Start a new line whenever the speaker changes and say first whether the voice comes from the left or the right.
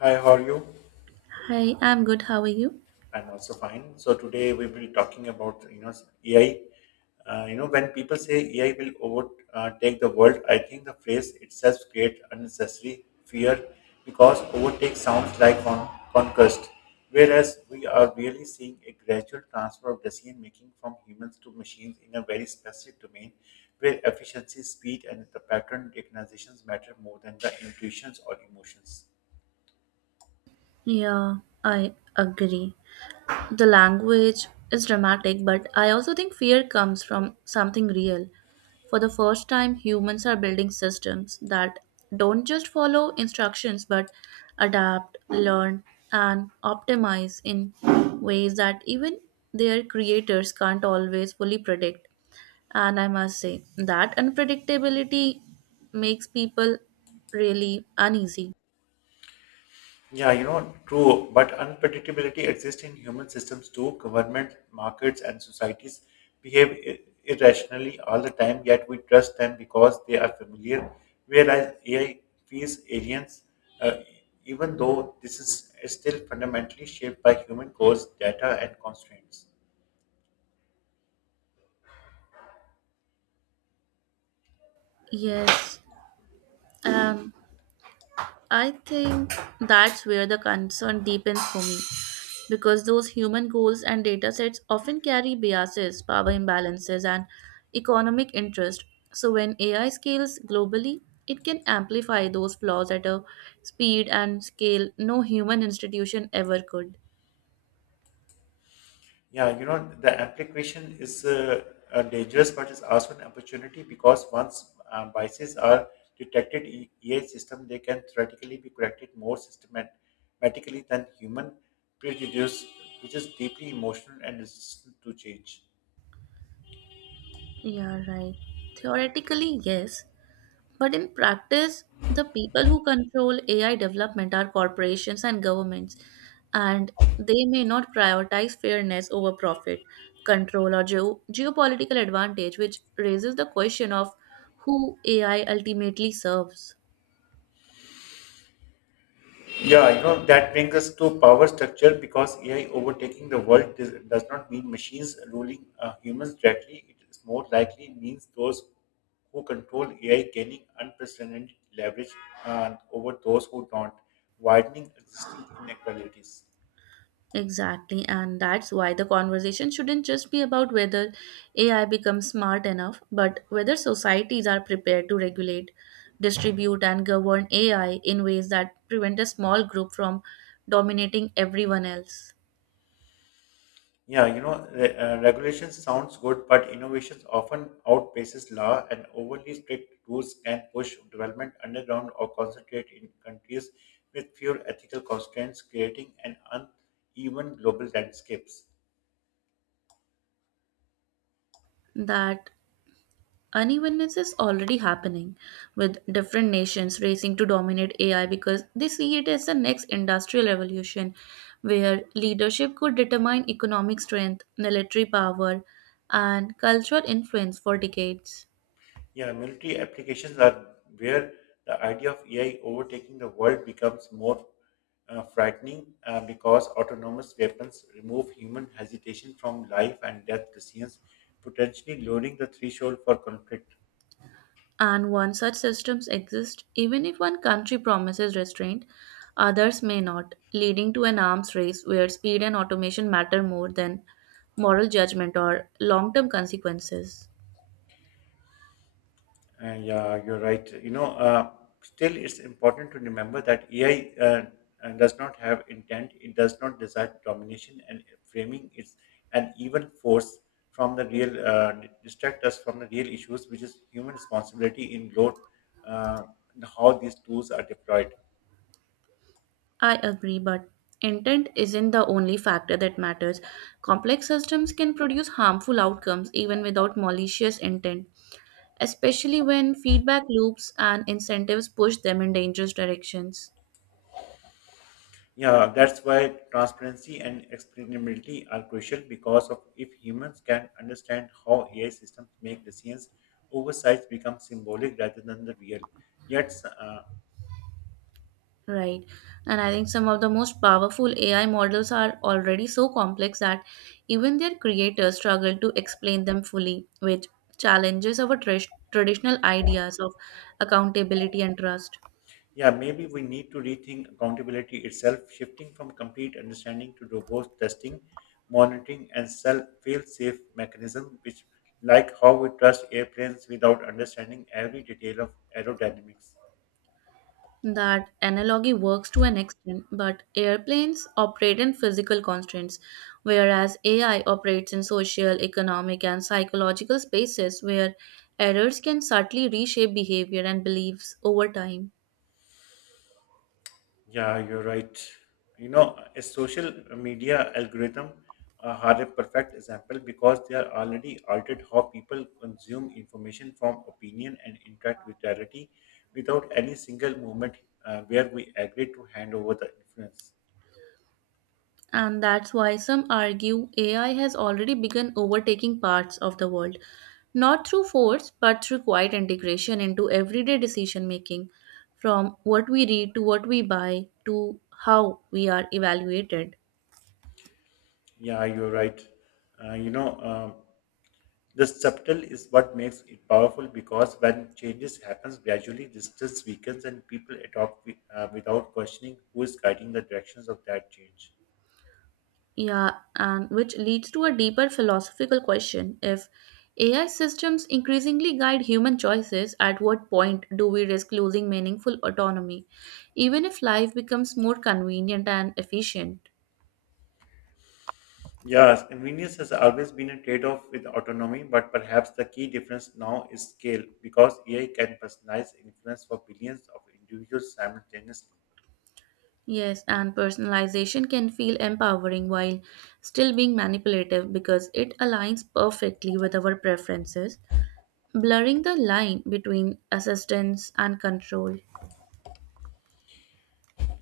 left: Hi, how are you?
right: Hi, I'm good. How are you?
left: I'm also fine. So today we will be talking about AI. When people say AI will overtake the world, I think the phrase itself creates unnecessary fear because overtake sounds like conquest, whereas we are really seeing a gradual transfer of decision making from humans to machines in a very specific domain where efficiency, speed, and the pattern recognitions matter more than the intuitions or emotions.
right: Yeah, I agree. The language is dramatic, but I also think fear comes from something real. For the first time, humans are building systems that don't just follow instructions but adapt, learn, and optimize in ways that even their creators can't always fully predict. And I must say, that unpredictability makes people really uneasy.
left: Yeah, true, but unpredictability exists in human systems too. Government, markets, and societies behave irrationally all the time, yet we trust them because they are familiar. Whereas AI feels aliens, uh, even though this is still fundamentally shaped by human goals, data, and constraints.
right: Yes. Um, I think that's where the concern deepens for me, because those human goals and data sets often carry biases, power imbalances, and economic interest. So when AI scales globally, it can amplify those flaws at a speed and scale no human institution ever could.
left: Yeah, the application is dangerous, but it's also an opportunity because once biases are detected in AI system, they can theoretically be corrected more systematically than human prejudice, which is deeply emotional and resistant to change.
right: Yeah, right. Theoretically, yes, but in practice, the people who control AI development are corporations and governments, and they may not prioritize fairness over profit, control, or geopolitical advantage, which raises the question of who AI ultimately serves.
left: Yeah, that brings us to power structure because AI overtaking the world does not mean machines ruling humans directly. It is more likely means those who control AI gaining unprecedented leverage over those who don't, widening existing inequalities.
right: Exactly, and that's why the conversation shouldn't just be about whether AI becomes smart enough, but whether societies are prepared to regulate, distribute, and govern AI in ways that prevent a small group from dominating everyone else.
left: Yeah, regulations sounds good, but innovations often outpaces law, and overly strict rules can push development underground or concentrate in countries with fewer ethical constraints, creating an uneven global landscapes.
right: That Unevenness is already happening, with different nations racing to dominate AI because they see it as the next industrial revolution, where leadership could determine economic strength, military power, and cultural influence for decades.
left: Yeah, military applications are where the idea of AI overtaking the world becomes more frightening because autonomous weapons remove human hesitation from life and death decisions, potentially lowering the threshold for conflict.
right: And once such systems exist, even if one country promises restraint, others may not, leading to an arms race where speed and automation matter more than moral judgment or long term consequences.
left: Yeah, you're right. Still, it's important to remember that AI does not have intent, it does not desire domination, and framing is an even force from the real, distract us from the real issues, which is human responsibility in load, uh, and how these tools are deployed.
right: I agree, but intent isn't the only factor that matters. Complex systems can produce harmful outcomes even without malicious intent, especially when feedback loops and incentives push them in dangerous directions.
left: Yeah, that's why transparency and explainability are crucial because of if humans can understand how AI systems make decisions, oversights become symbolic rather than the real. Yet, uh,
right: Right. And I think some of the most powerful AI models are already so complex that even their creators struggle to explain them fully, which challenges our traditional ideas of accountability and trust.
left: yeah, maybe we need to rethink accountability itself, shifting from complete understanding to robust testing, monitoring, and self fail-safe mechanism, which like how we trust airplanes without understanding every detail of aerodynamics.
right: That analogy works to an extent, but airplanes operate in physical constraints, whereas AI operates in social, economic, and psychological spaces where errors can subtly reshape behavior and beliefs over time.
left: Yeah, you're right. A social media algorithm are a perfect example because they are already altered how people consume information from opinion and interact with reality without any single moment where we agree to hand over the influence.
right: And that's why some argue AI has already begun overtaking parts of the world, not through force, but through quiet integration into everyday decision making, from what we read to what we buy to how we are evaluated.
left: Yeah, you're right. Uh, you know, um, the subtle is what makes it powerful because when changes happens gradually, distance weakens and people adopt without questioning who is guiding the directions of that change.
right: Yeah, and which leads to a deeper philosophical question. If AI systems increasingly guide human choices, at what point do we risk losing meaningful autonomy, even if life becomes more convenient and efficient?
left: Yes, convenience has always been a trade off with autonomy, but perhaps the key difference now is scale because AI can personalize influence for billions of individuals simultaneously.
right: Yes, and personalization can feel empowering while still being manipulative because it aligns perfectly with our preferences, blurring the line between assistance and control.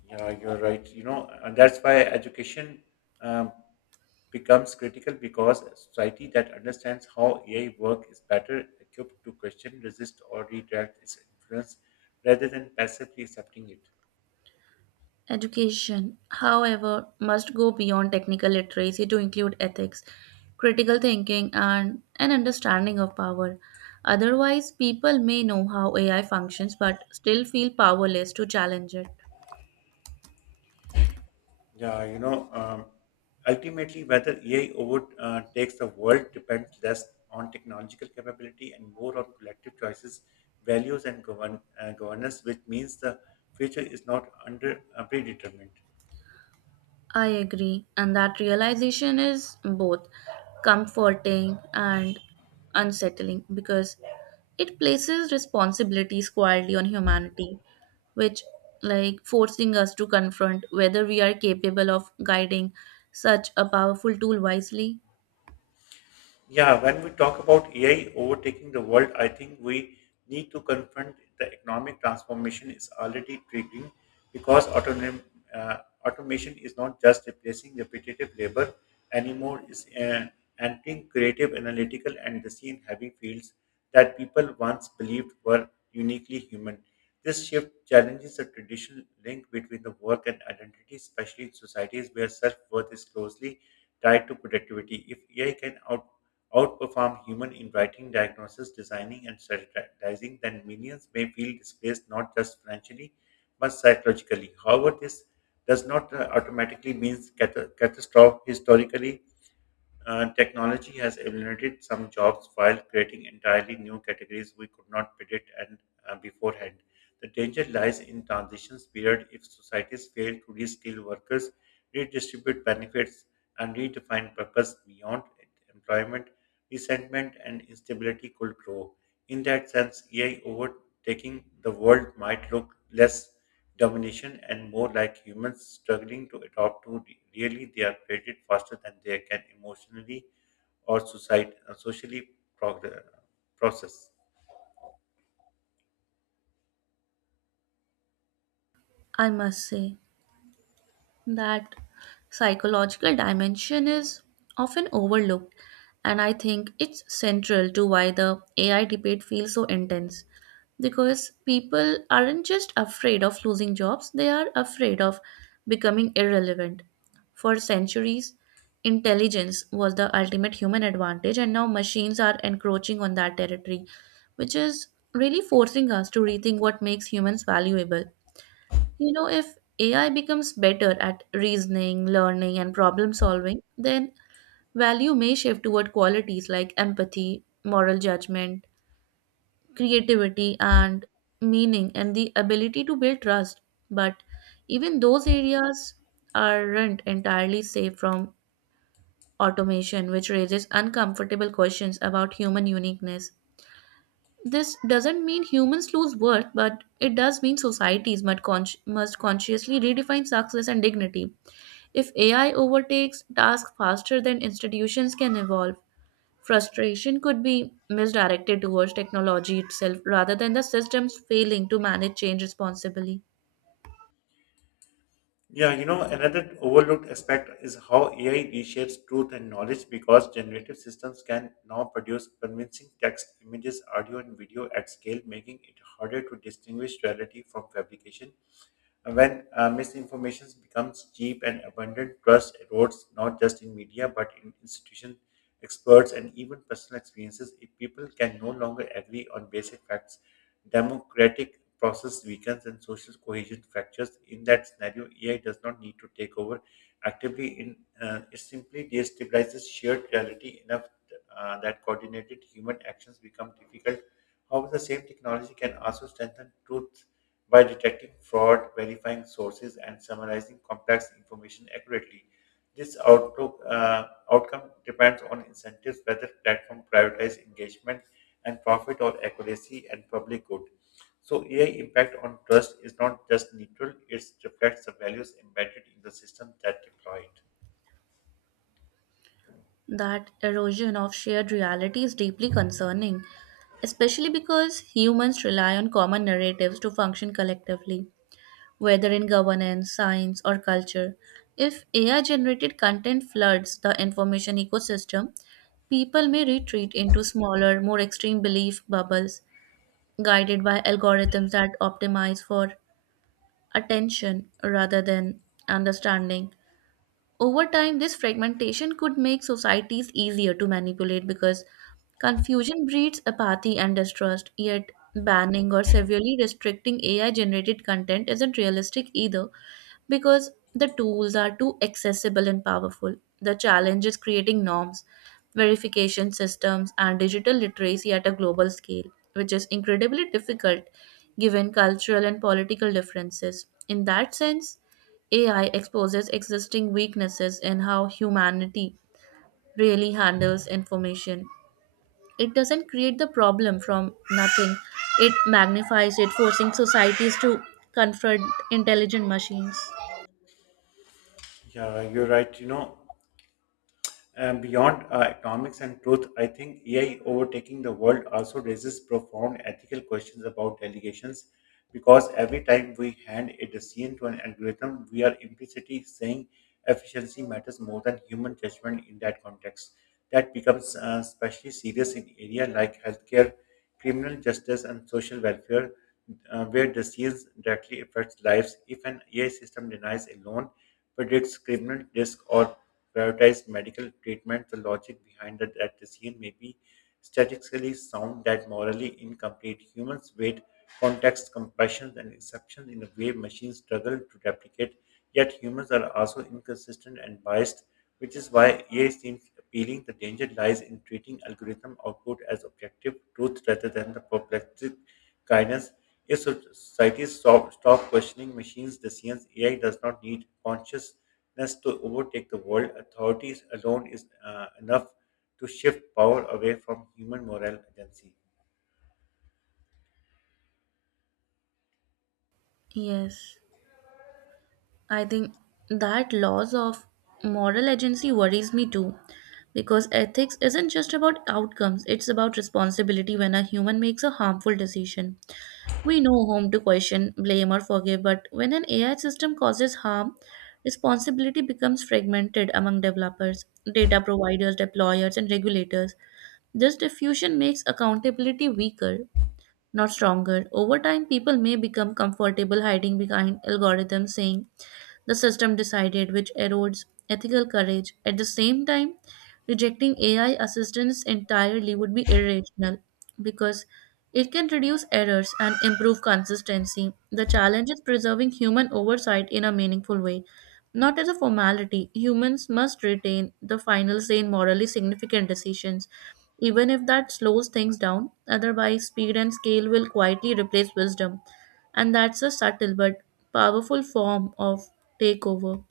left: Yeah, you're right. And that's why education um, becomes critical because a society that understands how AI work is better equipped to question, resist, or redirect its influence rather than passively accepting it.
right: Education, however, must go beyond technical literacy to include ethics, critical thinking, and an understanding of power. Otherwise, people may know how AI functions but still feel powerless to challenge it.
left: Yeah, ultimately, whether AI overtakes the world depends less on technological capability and more on collective choices, values, and governance, which means the future is not under predetermined.
right: I agree, and that realization is both comforting and unsettling, because it places responsibilities quietly on humanity, which, like, forcing us to confront whether we are capable of guiding such a powerful tool wisely.
left: Yeah, when we talk about AI overtaking the world, I think we need to confront the economic transformation is already triggering because uh, automation is not just replacing repetitive labor anymore, it's entering creative, analytical, and decision-heavy fields that people once believed were uniquely human. This shift challenges the traditional link between the work and identity, especially in societies where self-worth is closely tied to productivity. If AI can outperform human in writing, diagnosis, designing, and strategizing, then millions may feel displaced not just financially but psychologically. However, this does not automatically mean catastrophe. Historically, technology has eliminated some jobs while creating entirely new categories we could not predict and beforehand. The danger lies in transitions period if societies fail to reskill workers, redistribute benefits, and redefine purpose beyond employment, resentment and instability could grow. In that sense, AI overtaking the world might look less domination and more like humans struggling to adopt to really they are created faster than they can emotionally or socially prog- uh, process.
right: I must say that psychological dimension is often overlooked, and I think it's central to why the AI debate feels so intense. Because people aren't just afraid of losing jobs, they are afraid of becoming irrelevant. For centuries, intelligence was the ultimate human advantage, and now machines are encroaching on that territory, which is really forcing us to rethink what makes humans valuable. You know, if AI becomes better at reasoning, learning, and problem solving, then value may shift toward qualities like empathy, moral judgment, creativity, and meaning, and the ability to build trust. But even those areas aren't entirely safe from automation, which raises uncomfortable questions about human uniqueness. This doesn't mean humans lose worth, but it does mean societies must, must consciously redefine success and dignity. If AI overtakes tasks faster than institutions can evolve, frustration could be misdirected towards technology itself rather than the systems failing to manage change responsibly.
left: Yeah, another overlooked aspect is how AI reshapes truth and knowledge because generative systems can now produce convincing text, images, audio, and video at scale, making it harder to distinguish reality from fabrication. When misinformation becomes cheap and abundant, trust erodes not just in media but in institutions, experts, and even personal experiences. If people can no longer agree on basic facts, democratic process weakens and social cohesion fractures. In that scenario, AI does not need to take over actively. In It simply destabilizes shared reality enough that coordinated human actions become difficult. However, the same technology can also strengthen truth by detecting fraud, verifying sources, and summarizing complex information accurately, this outcome depends on incentives, whether platform prioritize engagement and profit or accuracy and public good. So AI impact on trust is not just neutral, it reflects the values embedded in the system that deploy it.
right: That erosion of shared reality is deeply concerning, especially because humans rely on common narratives to function collectively, whether in governance, science, or culture. If AI generated content floods the information ecosystem, people may retreat into smaller, more extreme belief bubbles guided by algorithms that optimize for attention rather than understanding. Over time, this fragmentation could make societies easier to manipulate because confusion breeds apathy and distrust. Yet, banning or severely restricting AI generated content isn't realistic either, because the tools are too accessible and powerful. The challenge is creating norms, verification systems, and digital literacy at a global scale, which is incredibly difficult given cultural and political differences. In that sense, AI exposes existing weaknesses in how humanity really handles information. It doesn't create the problem from nothing, it magnifies it, forcing societies to confront intelligent machines.
left: Yeah, you're right. Beyond economics and truth, I think AI overtaking the world also raises profound ethical questions about delegations because every time we hand a decision to an algorithm, we are implicitly saying efficiency matters more than human judgment in that context. That becomes especially serious in area like healthcare, criminal justice, and social welfare, where disease directly affects lives. If an AI system denies a loan, predicts criminal risk, or prioritizes medical treatment, the logic behind that decision may be statistically sound that morally incomplete. Humans weight context, compassion, and exceptions in a way machines struggle to replicate. Yet humans are also inconsistent and biased, which is why AI seems appealing. The danger lies in treating algorithm output as objective truth rather than the perplexing guidance. If societies stop questioning machines' decisions, AI does not need consciousness to overtake the world. Authorities alone is enough to shift power away from human moral agency.
right: Yes, I think that loss of moral agency worries me too. Because ethics isn't just about outcomes, it's about responsibility when a human makes a harmful decision. We know whom to question, blame, or forgive, but when an AI system causes harm, responsibility becomes fragmented among developers, data providers, deployers, and regulators. This diffusion makes accountability weaker, not stronger. Over time, people may become comfortable hiding behind algorithms, saying, the system decided, which erodes ethical courage. At the same time, rejecting AI assistance entirely would be irrational because it can reduce errors and improve consistency. The challenge is preserving human oversight in a meaningful way, not as a formality. Humans must retain the final say in morally significant decisions, even if that slows things down. Otherwise, speed and scale will quietly replace wisdom. And that's a subtle but powerful form of takeover.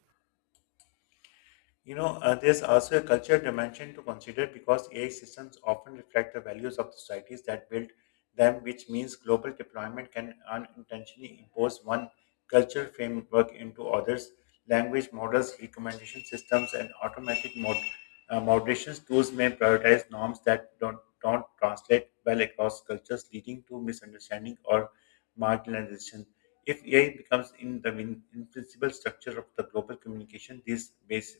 left: There's also a culture dimension to consider because AI systems often reflect the values of the societies that built them, which means global deployment can unintentionally impose one culture framework into others. Language models, recommendation systems, and automatic moderation tools may prioritize norms that don't translate well across cultures, leading to misunderstanding or marginalization. If AI becomes in principal structure of the global communication, these base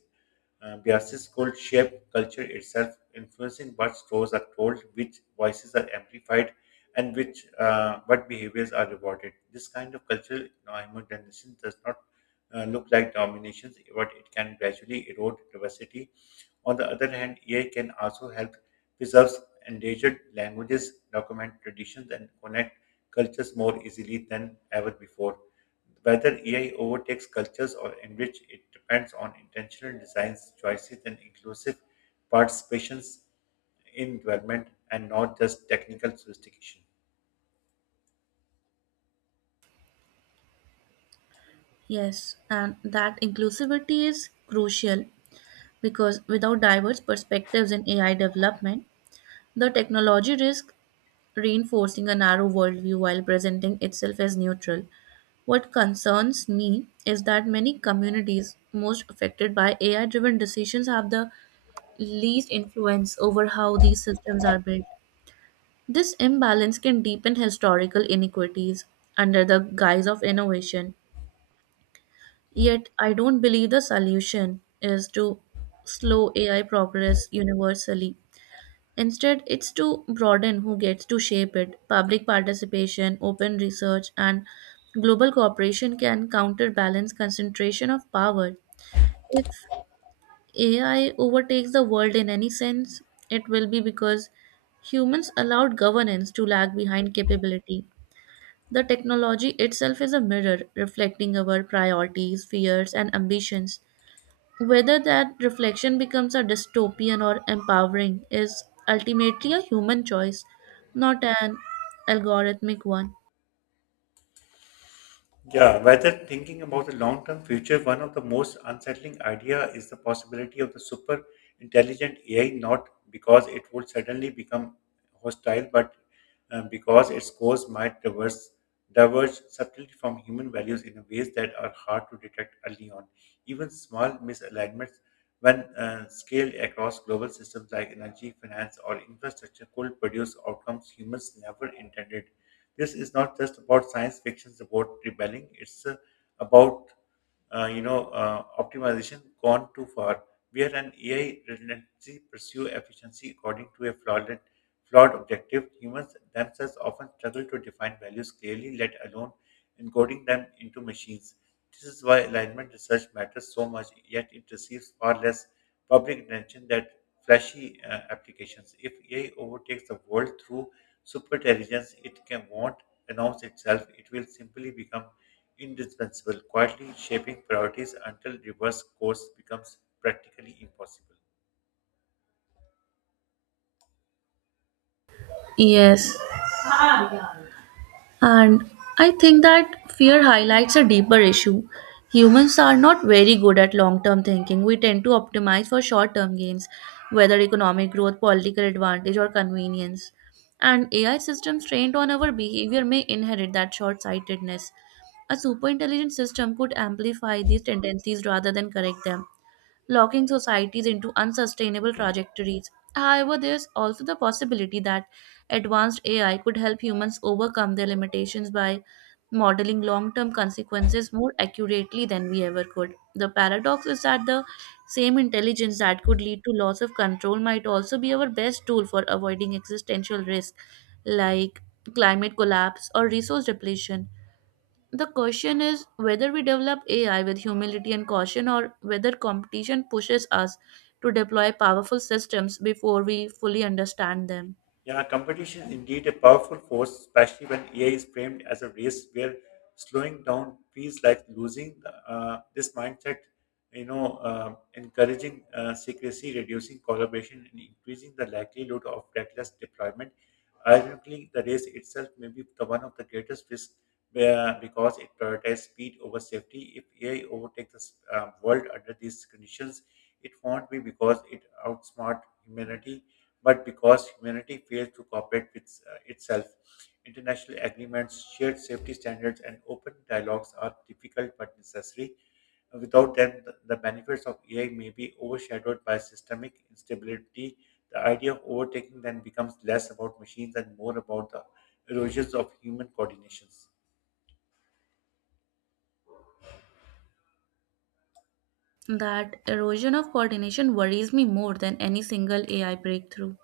left: Bias's school shape culture itself, influencing what stories are told, which voices are amplified, and which what behaviors are rewarded. This kind of cultural homogenization does not look like dominations, but it can gradually erode diversity. On the other hand, AI can also help preserve endangered languages, document traditions, and connect cultures more easily than ever before. Whether AI overtakes cultures or enrich it depends on intentional designs, choices, and inclusive participations in development and not just technical sophistication.
right: Yes, and that inclusivity is crucial because without diverse perspectives in AI development, the technology risks reinforcing a narrow worldview while presenting itself as neutral. What concerns me is that many communities most affected by AI driven decisions have the least influence over how these systems are built. This imbalance can deepen historical inequities under the guise of innovation. Yet, I don't believe the solution is to slow AI progress universally. Instead, it's to broaden who gets to shape it. Public participation, open research, and global cooperation can counterbalance concentration of power. If AI overtakes the world in any sense, it will be because humans allowed governance to lag behind capability. The technology itself is a mirror reflecting our priorities, fears, and ambitions. Whether that reflection becomes a dystopian or empowering is ultimately a human choice, not an algorithmic one.
left: Yeah, whether thinking about the long-term future, one of the most unsettling idea is the possibility of the super intelligent AI, not because it would suddenly become hostile, but because its course might diverge subtly from human values in ways that are hard to detect early on. Even small misalignments, when scaled across global systems like energy, finance, or infrastructure, could produce outcomes humans never intended. This is not just about science fiction, it's about rebelling. It's about optimization gone too far, where an AI relentlessly pursue efficiency according to a flawed objective. Humans themselves often struggle to define values clearly, let alone encoding them into machines. This is why alignment research matters so much, yet it receives far less public attention than flashy applications. If AI overtakes the world through superintelligence, it can won't announce itself. It will simply become indispensable, quietly shaping priorities until reverse course becomes practically impossible.
right: Yes, and I think that fear highlights a deeper issue. Humans are not very good at long term thinking. We tend to optimize for short term gains, whether economic growth, political advantage, or convenience. And AI systems trained on our behavior may inherit that short sightedness. A superintelligent system could amplify these tendencies rather than correct them, locking societies into unsustainable trajectories. However, there's also the possibility that advanced AI could help humans overcome their limitations by modeling long term consequences more accurately than we ever could. The paradox is that the same intelligence that could lead to loss of control might also be our best tool for avoiding existential risk like climate collapse or resource depletion. The question is whether we develop AI with humility and caution or whether competition pushes us to deploy powerful systems before we fully understand them.
left: Yeah, competition is indeed a powerful force, especially when AI is framed as a race where slowing down feels like losing. This mindset, encouraging secrecy, reducing collaboration, and increasing the likelihood of reckless deployment. Ironically, the race itself may be the one of the greatest risks because it prioritizes speed over safety. If AI overtakes the world under these conditions, it won't be because it outsmart humanity but because humanity fails to cooperate with itself. International agreements, shared safety standards, and open dialogues are difficult but necessary. Without them, the benefits of AI may be overshadowed by systemic instability. The idea of overtaking then becomes less about machines and more about the erosions of human coordinations.
right: That erosion of coordination worries me more than any single AI breakthrough.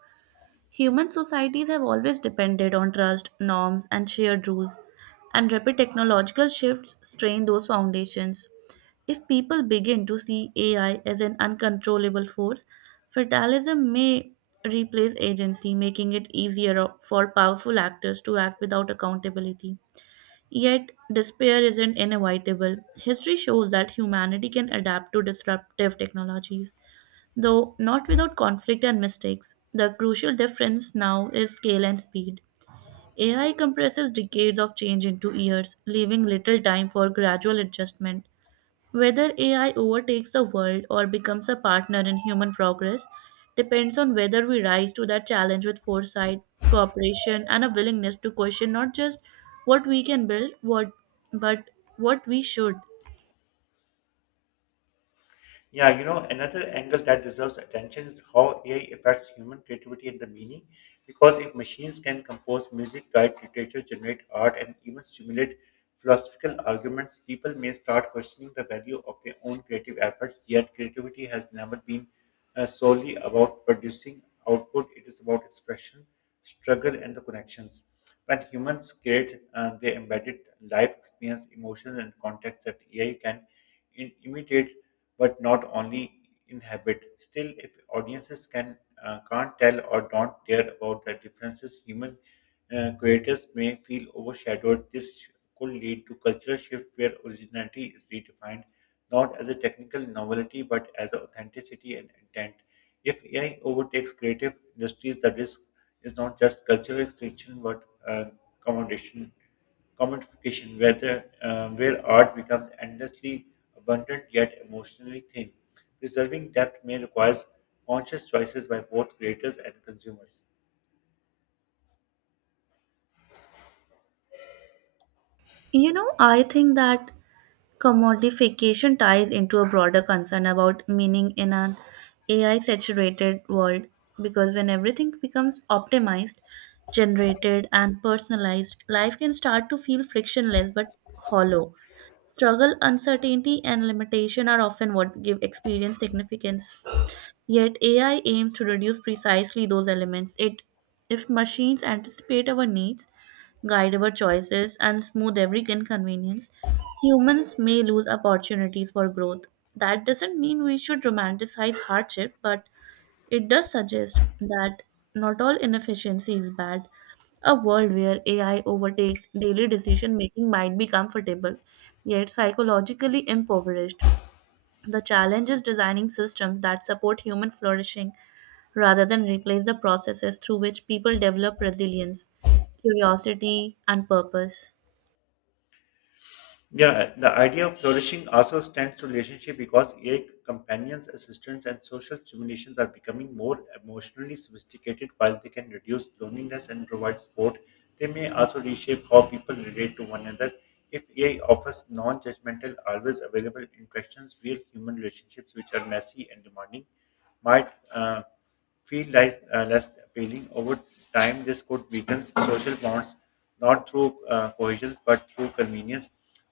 right: Human societies have always depended on trust, norms, and shared rules, and rapid technological shifts strain those foundations. If people begin to see AI as an uncontrollable force, fatalism may replace agency, making it easier for powerful actors to act without accountability. Yet, despair isn't inevitable. History shows that humanity can adapt to disruptive technologies, though not without conflict and mistakes. The crucial difference now is scale and speed. AI compresses decades of change into years, leaving little time for gradual adjustment. Whether AI overtakes the world or becomes a partner in human progress depends on whether we rise to that challenge with foresight, cooperation, and a willingness to question not just what we can build, what, but what we should.
left: Yeah, you know, another angle that deserves attention is how AI affects human creativity and the meaning. Because if machines can compose music, write literature, generate art, and even stimulate philosophical arguments, people may start questioning the value of their own creative efforts. Yet, creativity has never been solely about producing output, it is about expression, struggle, and the connections. When humans create, they embedded life experience, emotions, and context that AI can imitate but not only inhabit. Still, if audiences can can't tell or don't care about the differences, human creators may feel overshadowed. Could lead to cultural shift where originality is redefined not as a technical novelty but as a authenticity and intent. If AI overtakes creative industries, the risk is not just cultural extinction but uh, commodation commodification, where art becomes endlessly abundant yet emotionally thin. Preserving depth may require conscious choices by both creators and consumers.
right: You know, I think that commodification ties into a broader concern about meaning in an AI saturated world, because when everything becomes optimized, generated, and personalized, life can start to feel frictionless but hollow. Struggle, uncertainty, and limitation are often what give experience significance. Yet AI aims to reduce precisely those elements. It if machines anticipate our needs, guide our choices, and smooth every inconvenience, humans may lose opportunities for growth. That doesn't mean we should romanticize hardship, but it does suggest that not all inefficiency is bad. A world where AI overtakes daily decision making might be comfortable, yet psychologically impoverished. The challenge is designing systems that support human flourishing rather than replace the processes through which people develop resilience, curiosity, and purpose.
left: Yeah, the idea of flourishing also stands to relationship because AI companions, assistants, and social simulations are becoming more emotionally sophisticated while they can reduce loneliness and provide support. They may also reshape how people relate to one another. If AI offers non judgmental, always available interactions, real human relationships, which are messy and demanding, might feel like less appealing. Over time, this could weaken social bonds, not through cohesion but through convenience.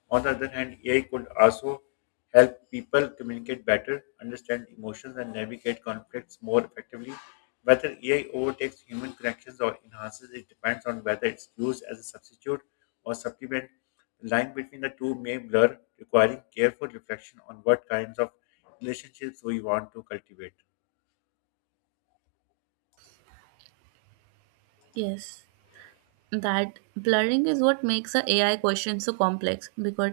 left: On the other hand, AI could also help people communicate better, understand emotions, and navigate conflicts more effectively. Whether AI overtakes human connections or enhances it depends on whether it's used as a substitute or supplement. The line between the two may blur, requiring careful reflection on what kinds of relationships we want to cultivate.
right: Yes, that blurring is what makes the AI question so complex, because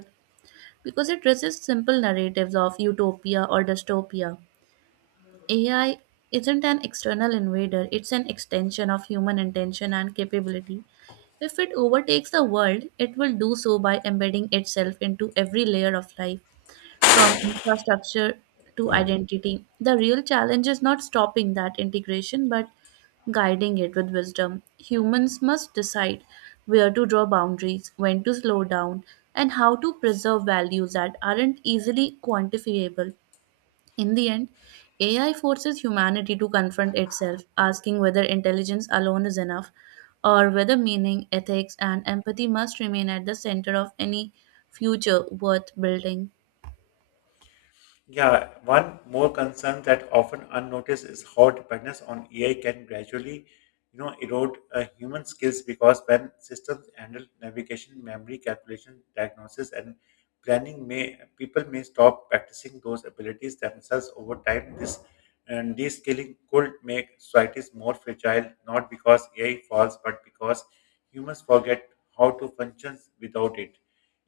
right: because it resists simple narratives of utopia or dystopia. AI isn't an external invader, it's an extension of human intention and capability. If it overtakes the world, it will do so by embedding itself into every layer of life, from infrastructure to identity. The real challenge is not stopping that integration, but guiding it with wisdom. Humans must decide where to draw boundaries, when to slow down, and how to preserve values that aren't easily quantifiable. In the end, AI forces humanity to confront itself, asking whether intelligence alone is enough or whether meaning, ethics, and empathy must remain at the center of any future worth building.
left: Yeah, one more concern that often unnoticed is how dependence on AI can gradually, erode human skills because when systems handle navigation, memory, calculation, diagnosis, and planning may people may stop practicing those abilities themselves over time. This and de-skilling could make societies more fragile, not because AI falls, but because humans forget how to function without it.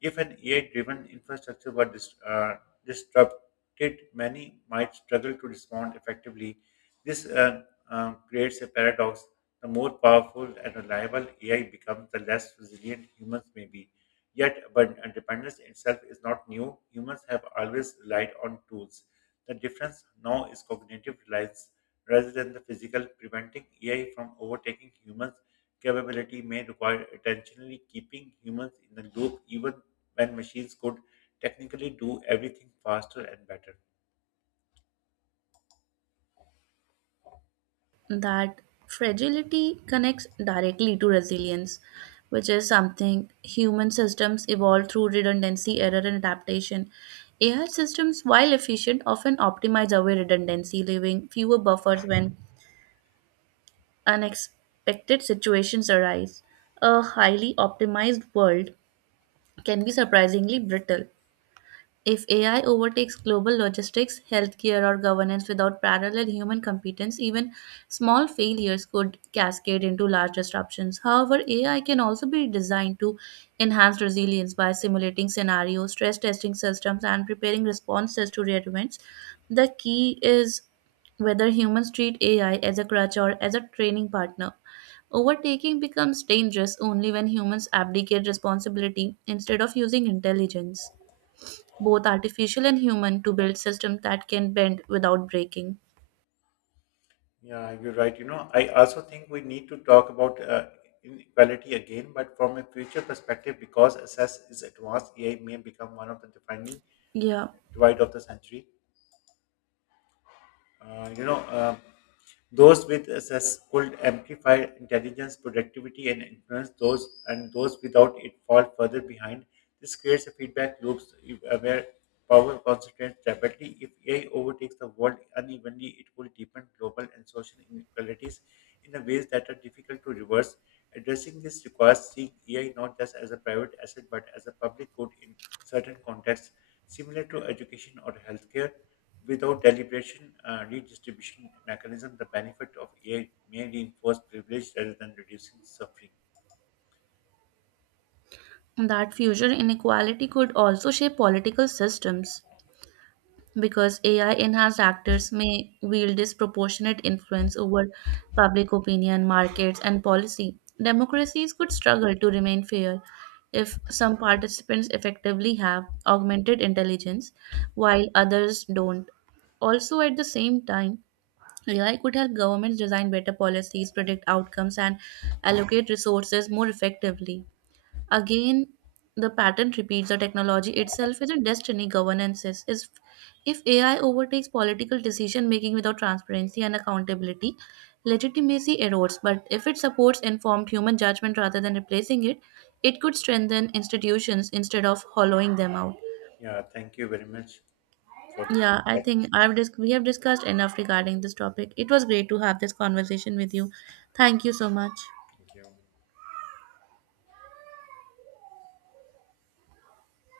left: If an AI-driven infrastructure were disrupted, many might struggle to respond effectively. This creates a paradox. The more powerful and reliable AI becomes, the less resilient humans may be. Yet, but dependence itself is not new. Humans have always relied on tools. The difference now is cognitive reliance rather than the physical. Preventing AI from overtaking humans' capability may require intentionally keeping humans in the loop, even when machines could technically do everything faster and better.
right: That fragility connects directly to resilience, which is something human systems evolve through redundancy, error, and adaptation. AI systems, while efficient, often optimize away redundancy, leaving fewer buffers when unexpected situations arise. A highly optimized world can be surprisingly brittle. If AI overtakes global logistics, healthcare, or governance without parallel human competence, even small failures could cascade into large disruptions. However, AI can also be designed to enhance resilience by simulating scenarios, stress testing systems, and preparing responses to rare events. The key is whether humans treat AI as a crutch or as a training partner. Overtaking becomes dangerous only when humans abdicate responsibility instead of using intelligence, both artificial and human, to build systems that can bend without breaking.
left: Yeah, you're right. You know, I also think we need to talk about inequality again, but from a future perspective, because access is advanced, AI may become one of the defining
right: Yeah,
left: Dwight of the century. Uh, you know, uh, those with success could amplify intelligence, productivity, and influence. Those without it fall further behind. This creates a feedback loop where power concentrates rapidly. If AI overtakes the world unevenly, it will deepen global and social inequalities in the ways that are difficult to reverse. Addressing this requires seeing AI not just as a private asset but as a public good in certain contexts, similar to education or healthcare. Without deliberation redistribution mechanism, the benefit of AI may reinforce privilege rather than reducing suffering.
right: that future inequality could also shape political systems because AI enhanced actors may wield disproportionate influence over public opinion, markets, and policy. Democracies could struggle to remain fair if some participants effectively have augmented intelligence while others don't. Also, at the same time, AI could help governments design better policies, predict outcomes, and allocate resources more effectively. Again, the pattern repeats the technology itself is a destiny governances. Is if AI overtakes political decision making without transparency and accountability, legitimacy erodes. But if it supports informed human judgment rather than replacing it, it could strengthen institutions instead of hollowing them out.
left: Yeah, thank you very much for this
right: Yeah, I think
left: conversation.
right: we have discussed enough regarding this topic. It was great to have this conversation with you. Thank you so much.
left: Thank you.